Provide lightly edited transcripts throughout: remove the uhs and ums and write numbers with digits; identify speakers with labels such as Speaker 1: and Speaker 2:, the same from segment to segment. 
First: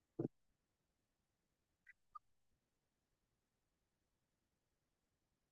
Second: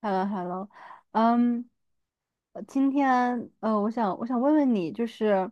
Speaker 1: Hello，Hello，嗯。今天,我想问问你，就是，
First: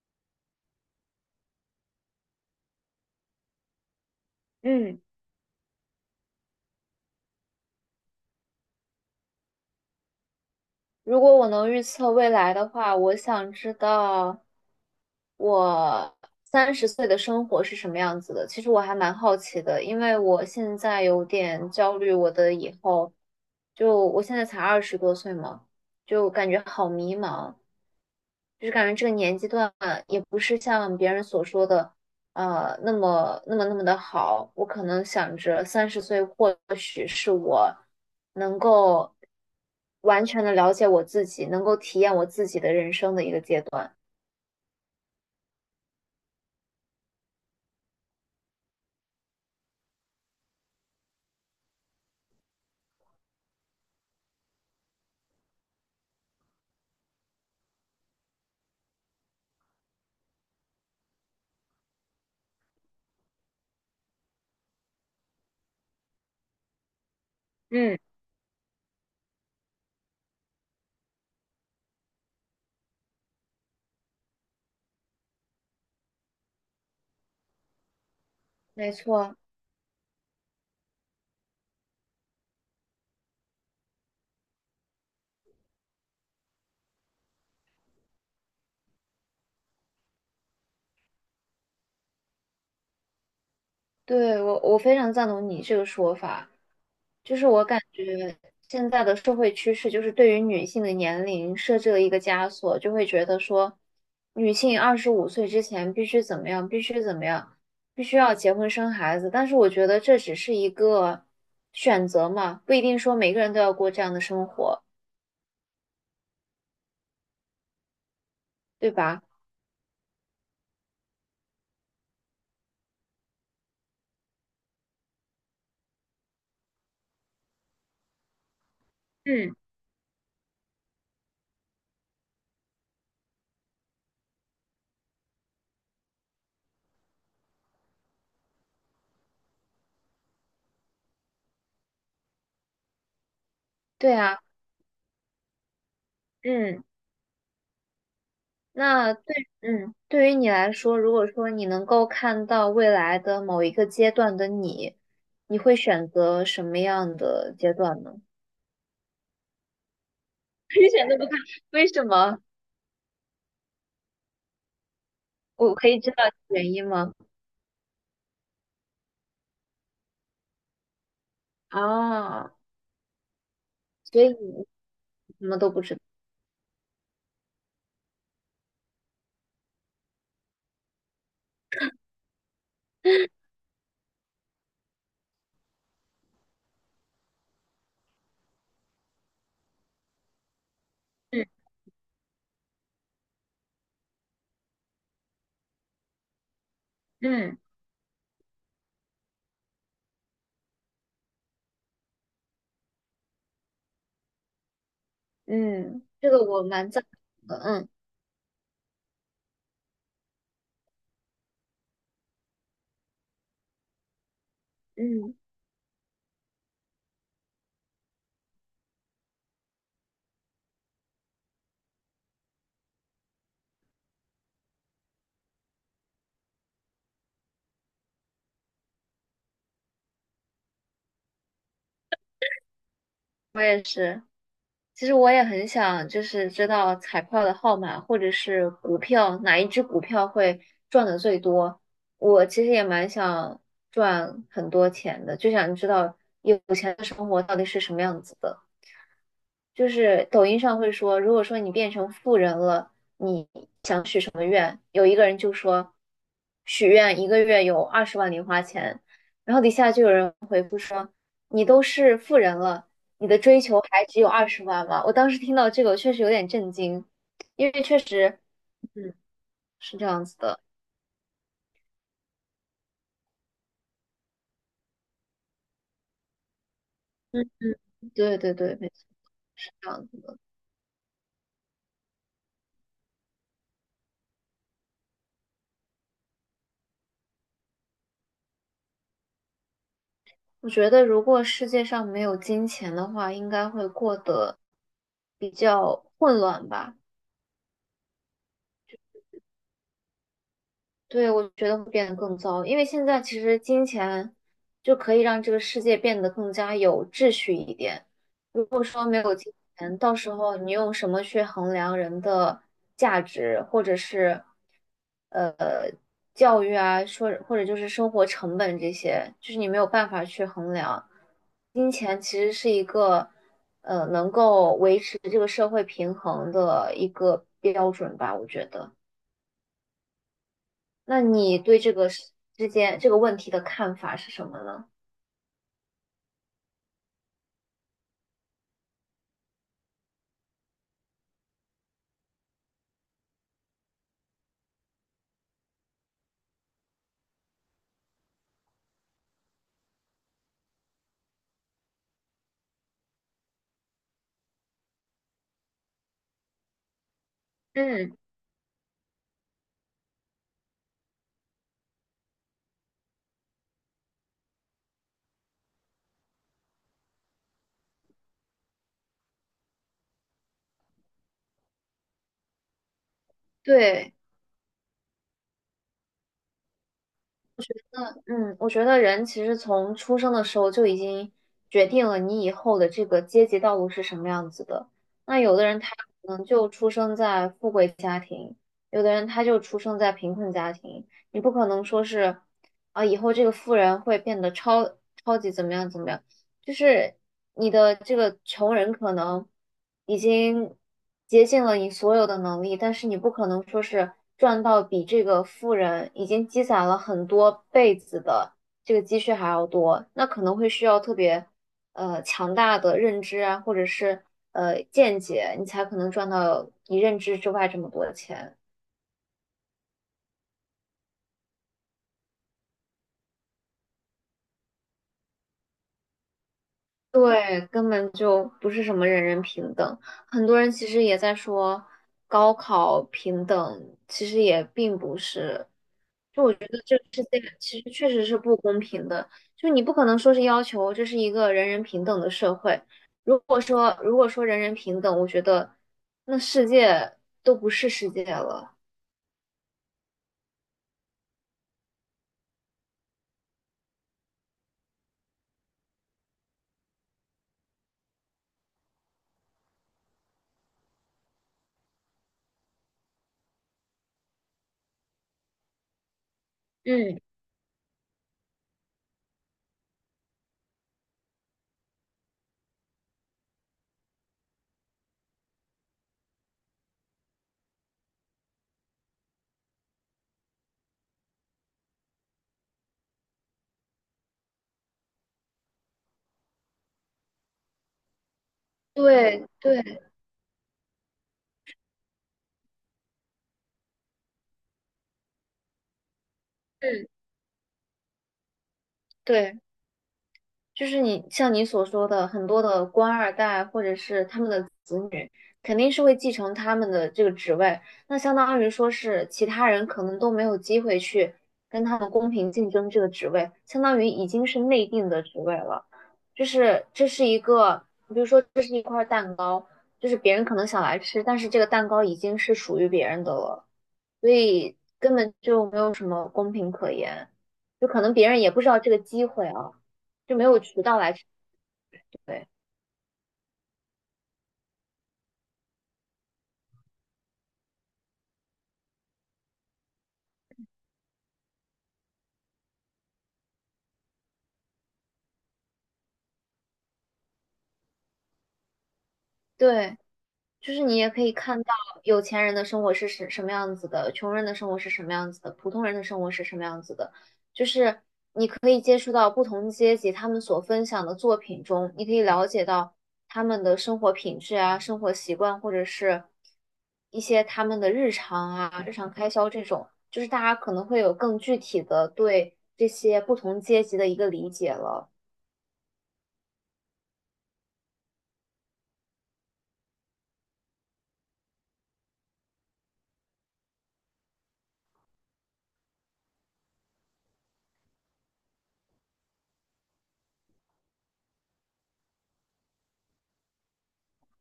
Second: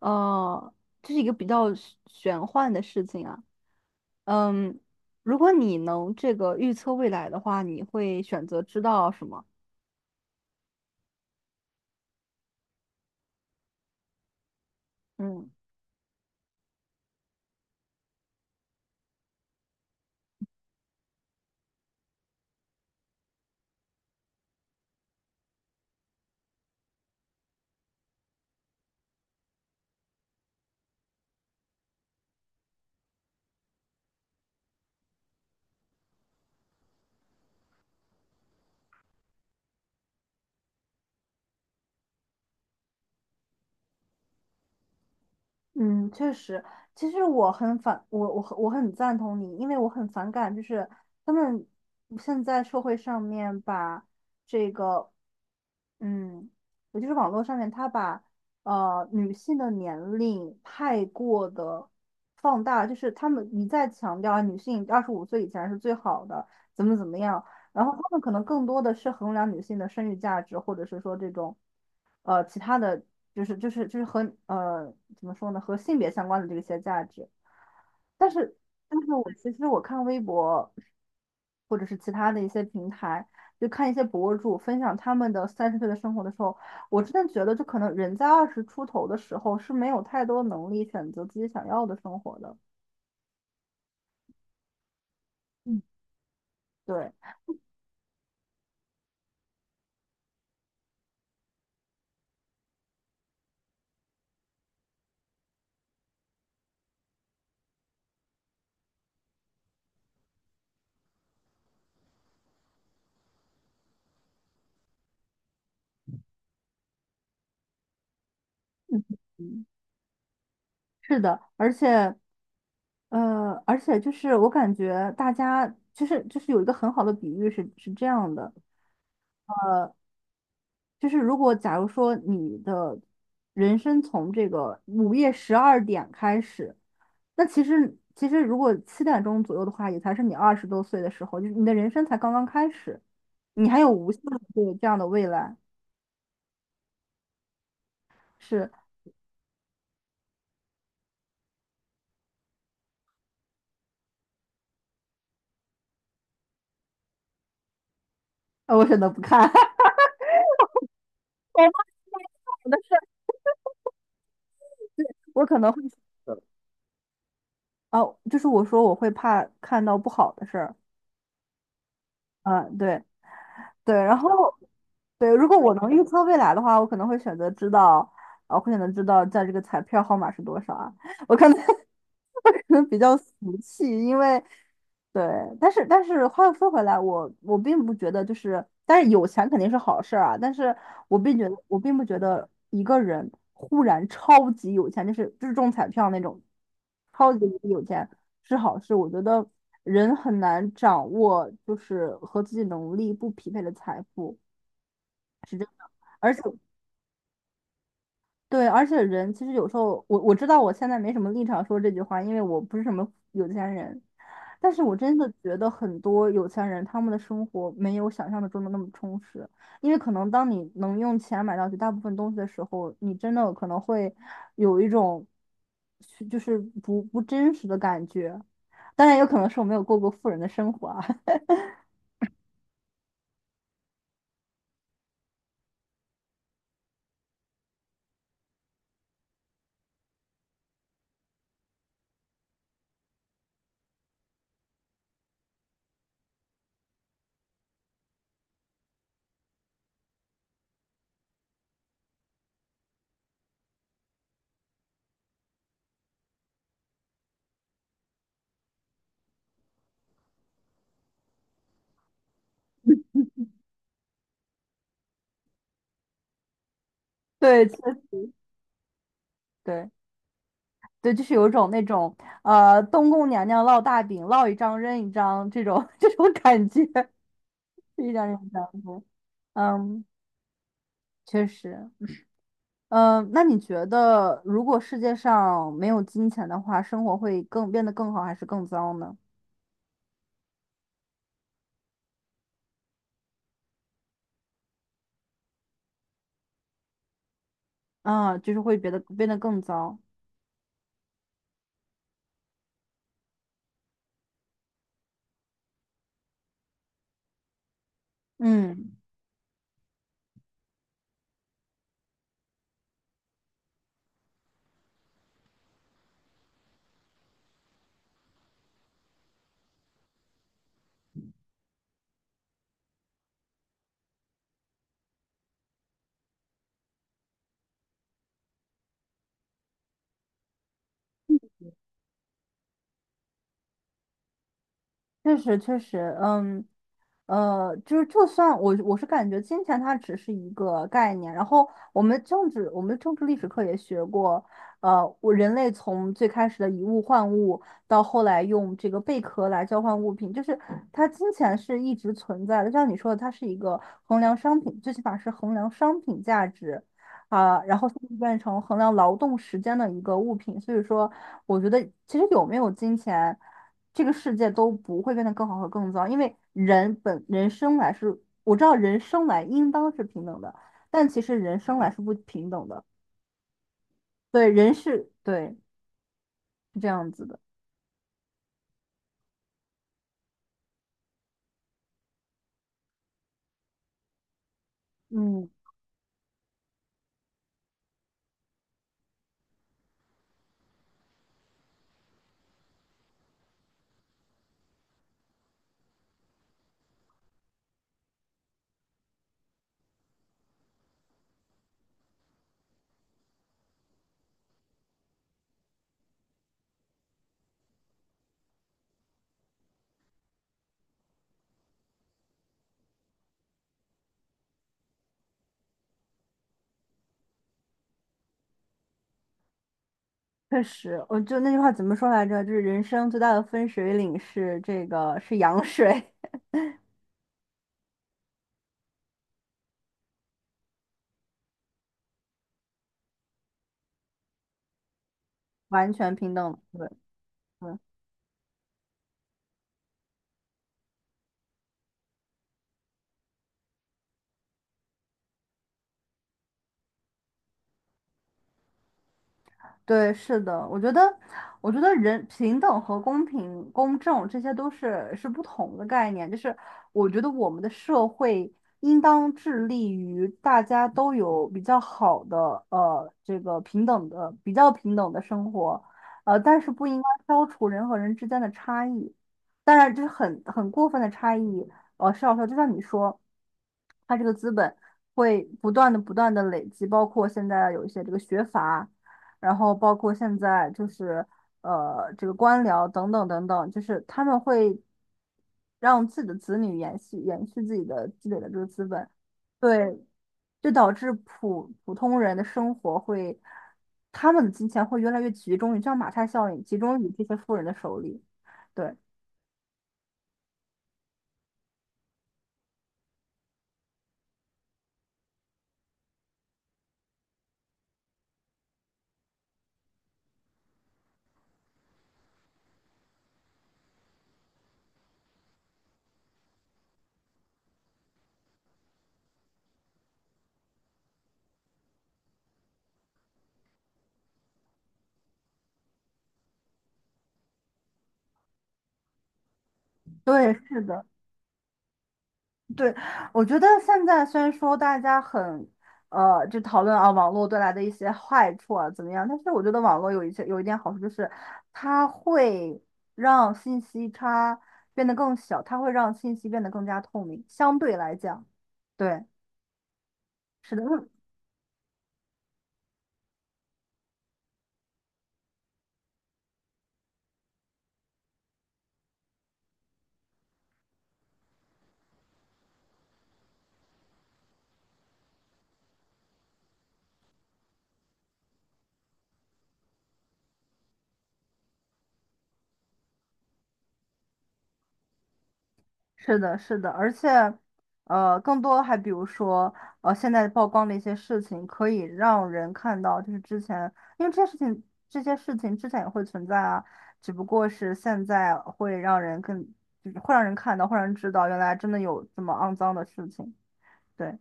Speaker 1: 呃，这是一个比较玄幻的事情啊。嗯。
Speaker 2: 嗯，
Speaker 1: 如果你能这个预测未来的话，你会选择知道什么？
Speaker 2: 如果我能预测未来的话，我想知道
Speaker 1: 嗯。
Speaker 2: 我三十岁的生活是什么样子的。其实我还蛮好奇的，因为我现在有点焦虑我的以后，就我现在才20多岁嘛，就感觉好迷茫。就是感觉这个年纪段也不是像别人所说的，那么那么那么的好。我可能想着三十岁或许是我能够完全的了解我自己，能够体验我自己的人生的一个阶段。
Speaker 1: 嗯，确实。其实我很赞同你，因为我很反感，就是他们现在社会上面把这个，嗯，也就是网络上面，他把女性的年龄太过的放大，就是他们一再强调啊女性25岁以前是最好的，怎么怎么样。然后
Speaker 2: 嗯，
Speaker 1: 他们可能更多的是衡量女性的生育价值，或者是说这种其他的就是和呃怎么说呢和性别相关的这些价值。但是
Speaker 2: 没
Speaker 1: 但是
Speaker 2: 错，
Speaker 1: 其实我看微博或者是其他的一些平台，就看一些博主分享他们的30岁的生活的时候，我真的觉得就可能人在20出头的时候是没有太多能力选择自己想要的生活的。
Speaker 2: 对，我非常赞同你这
Speaker 1: 嗯。
Speaker 2: 个说法。
Speaker 1: 对。
Speaker 2: 就是我感觉现在的社会趋势，就是对于女性的年龄设置了一个枷锁，就会觉得说，女性25岁之前必须怎么样，必须怎么样，必须要结婚生孩子。但是我觉得这只是一个选择嘛，不一定说每个人都要过这样的生活，对
Speaker 1: 嗯，
Speaker 2: 吧？
Speaker 1: 嗯，是的，而且，就是我感觉大家就是有一个很好的比喻是这样的。
Speaker 2: 嗯
Speaker 1: 就是如果假如说你的人生从这个午夜12点开始，那其实如果7点钟左右的话，也才是你20多岁的时候，就是你的人生才刚刚开始，你还有无
Speaker 2: 对
Speaker 1: 限
Speaker 2: 啊，
Speaker 1: 的这个这样的未来。
Speaker 2: 嗯，
Speaker 1: 是。
Speaker 2: 那对，嗯，对于你来说，如果说你能够看到未来的某一个阶段的你，你会选择什么样的阶段呢？
Speaker 1: 我选择不看。
Speaker 2: 一点都不看，
Speaker 1: 我
Speaker 2: 为什么？
Speaker 1: 怕的事儿，我可能
Speaker 2: 我
Speaker 1: 会。
Speaker 2: 可以知道原因吗？
Speaker 1: 哦，就是我说我会怕看到不好的事儿。
Speaker 2: 啊，
Speaker 1: 啊，对。对，然
Speaker 2: 所以
Speaker 1: 后
Speaker 2: 你
Speaker 1: 对，
Speaker 2: 什
Speaker 1: 如果
Speaker 2: 么都
Speaker 1: 我
Speaker 2: 不
Speaker 1: 能
Speaker 2: 知道。
Speaker 1: 预测未来的话，我可能会选择知道。啊，我会选择知道在这个彩票号码是多少啊。我可能 我可能比较 俗气，因为对。但是话又说回来，我并不觉得就是，但是有钱肯定是好事儿啊，但是我并觉得
Speaker 2: 嗯
Speaker 1: 我并不觉得一个人忽然超级有钱，就是中彩票那种超级
Speaker 2: 嗯
Speaker 1: 有钱，是好事。我觉得人很难掌握，就是和自己能力不匹配的财富。
Speaker 2: 嗯，这
Speaker 1: 而且
Speaker 2: 个我蛮赞同的。嗯
Speaker 1: 对，而且人其实有时候，我知道我现在没什么立场说这句话，因为我不是什么有钱人，但是我真的
Speaker 2: 嗯，
Speaker 1: 觉得很多有钱人他们的生活没有想象的中的那么充实，因为可能当你能用钱买到绝大部分东西的时候，你真的可能会有一种就是不真实的感觉。当然，有可能是我没有过过富人的生活啊。
Speaker 2: 我也是。其实我也很想，就是知道彩票的号码，或者是股票哪一只股票会赚的最多。我其实也蛮想赚很多钱的，就想知道有钱的生活到底是什么样子的。就是抖音上会说，如果说你变成富人了，你想许什么愿？有一个人就说，许愿一个月有二十万零花钱，然后底下就有人，你都是富人了，你的追求还只有二十万吗？我当时听到这个，我确实有点震惊，
Speaker 1: 对，
Speaker 2: 因为确实，嗯，
Speaker 1: 对
Speaker 2: 是这样子的，
Speaker 1: 对。就是有种那种东宫娘娘烙大饼，烙一张扔一张这种 这种感觉，
Speaker 2: 嗯，
Speaker 1: 一张
Speaker 2: 对
Speaker 1: 扔一
Speaker 2: 对
Speaker 1: 张
Speaker 2: 对，没
Speaker 1: 的。
Speaker 2: 错，是这
Speaker 1: 嗯，
Speaker 2: 样子的。
Speaker 1: 确实。嗯，那你觉得如果世界上没有金钱的话，生活会变得更好还是更糟呢？
Speaker 2: 我觉得如果世界上没有金钱的话，应该会过得比较混乱吧。
Speaker 1: 啊，就是会变得更糟。
Speaker 2: 对，我觉得会变得更糟，因为现在其实金钱就可以让这个世界变得更加有秩序一点。如果
Speaker 1: 嗯，
Speaker 2: 说没有金钱，到时候你用什么去衡量人的价值，或者是教育啊，说或者就是生活成本这些，就是你没有办法去衡量。金钱其实是一个能够维持这个社会平衡的一个标准吧，我觉得。那你对这个事之间这个问题的看法是什么呢？
Speaker 1: 确实确实。嗯，就是就算我是感觉金钱它只是一个概念，然后我们政治历史课也学过。人类从最开始的以物换物，到后来用这个贝壳来交换物品，就是它金钱是一直存在的，就像你说的，它是一个衡量商品，最起码是衡量商品价值。啊，然后现在
Speaker 2: 嗯，
Speaker 1: 变成衡量劳动时间的一个物品，所以说，我觉得其实有没有金钱，这个世界都不会变得更好和更糟，因为人生来是，我知道人生来应当是平等的，但其实人生来是不平等的。
Speaker 2: 对，
Speaker 1: 对，人是，对，是这样子的。
Speaker 2: 嗯，我觉得人其实从出生的时候就已经决定了你以后的这个阶级道路是什么样子的。那
Speaker 1: 嗯，
Speaker 2: 有的人他可能就出生在富贵家庭，有的人他就出生在贫困家庭。你不可能说是啊，以后这个富人会变得超级怎么样怎么样。就是你的这个穷人可能已经竭尽了你所有的能力，但是你不可能说是赚到比这个富人已经积攒了很多辈子的这个积蓄还要多，那可能会需要特别强大的认知啊，或者是见解，你才可能赚到你认知之外这么多钱。
Speaker 1: 确实，我就那句话怎么说来着？就是人生最大的分水岭是羊水。
Speaker 2: 对，根本就不是什么人人平等。很多人其实也在说高考平等，其实也并不是，
Speaker 1: 完全平等。对，
Speaker 2: 世界
Speaker 1: 嗯。
Speaker 2: 其实确实是不公平的。就你不可能说是要求这是一个人人平等的社会。如果说人人平等，我觉得那世界都不是世界了。
Speaker 1: 对，是的，我觉得，人平等和公平、公正这些都是不同的概念。就是我觉得我们的社会应当致力于大家都有比较好的这个平等的、比较平等的生活，但是不应该
Speaker 2: 嗯，
Speaker 1: 消除人和人之间的差异。当然，这是很过分的差异，是要说，就像你说，它这个资本会不断的、不断的累积，包括现在有一些这个学阀。然后包括现在就是这个官僚等等等等，就是他们会让自己的子女延续延续自己的积累的这个资本。
Speaker 2: 对对，
Speaker 1: 对。就导致普通人的生活会，他们的金钱会越来越集中于，就像马太效应，集中
Speaker 2: 嗯，
Speaker 1: 于这些富人的手里。对。
Speaker 2: 对。就是你像你所说的，很多的官二代或者是他们的子女，肯定是会继承他们的这个职位，那相当于说是其他人可能都没有机会去跟他们公平竞争这个职位，相当于已经是内定的职位了。就是这是一个，比如说这是一块蛋糕，就是别人可能想来吃，但是这个蛋糕已经是属于别人的了，所以根本就没有什么公平可言，就可能别人也不知道这个机会啊。就没
Speaker 1: 对，
Speaker 2: 有
Speaker 1: 是
Speaker 2: 渠道
Speaker 1: 的。
Speaker 2: 来吃对
Speaker 1: 对，我觉得现在虽然说大家很，就讨论啊网络带来的一些坏处啊怎么样，但是我觉得网络有一点好处，就是它会让信息差变得更小，它会让信息变得更加透明，相对来讲。对，
Speaker 2: 对，就
Speaker 1: 是
Speaker 2: 是
Speaker 1: 的，
Speaker 2: 你也可以看到有钱人的生活是什么样子的，穷人的生活是什么样子的，普通人的生活是什么样子的，就是可以接触到不同阶级他们所分享的作品中，你可以了解到他们的生活品质啊、生活习惯，或者是一些他们的日常啊、日常开销这种，就是大家可能会有更具体的对这些不同阶级的一个理解了。
Speaker 1: 是的，是的，而且，更多还比如说，现在曝光的一些事情，可以让人看到，就是之前，因为这些事情之前也会存在啊，只不过是现在会让人更，就是会让人看到，会让人知道，原来真的有这么肮脏的事情。对，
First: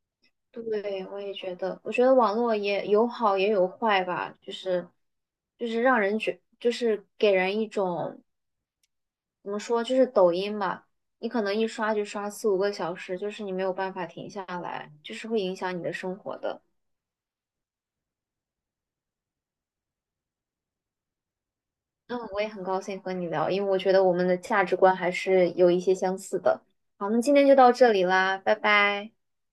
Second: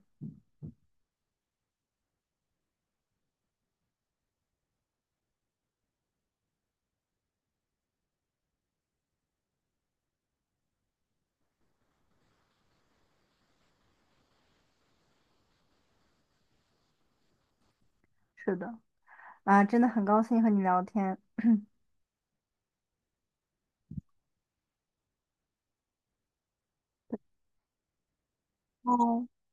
Speaker 2: 对，我也觉得，我觉得网络也有好也有坏吧，就是让人觉，就是给人一种怎么说，就是抖音嘛，你可能一刷就刷四五个小时，就是你没有办法停下来，就是会影响你的生活的。
Speaker 1: 是的，啊，真的很高兴和你聊天。
Speaker 2: 嗯，我也很高兴和你聊，因为我觉得我们的价值观还是有一些相似的。好，那今天就到这里啦，拜拜。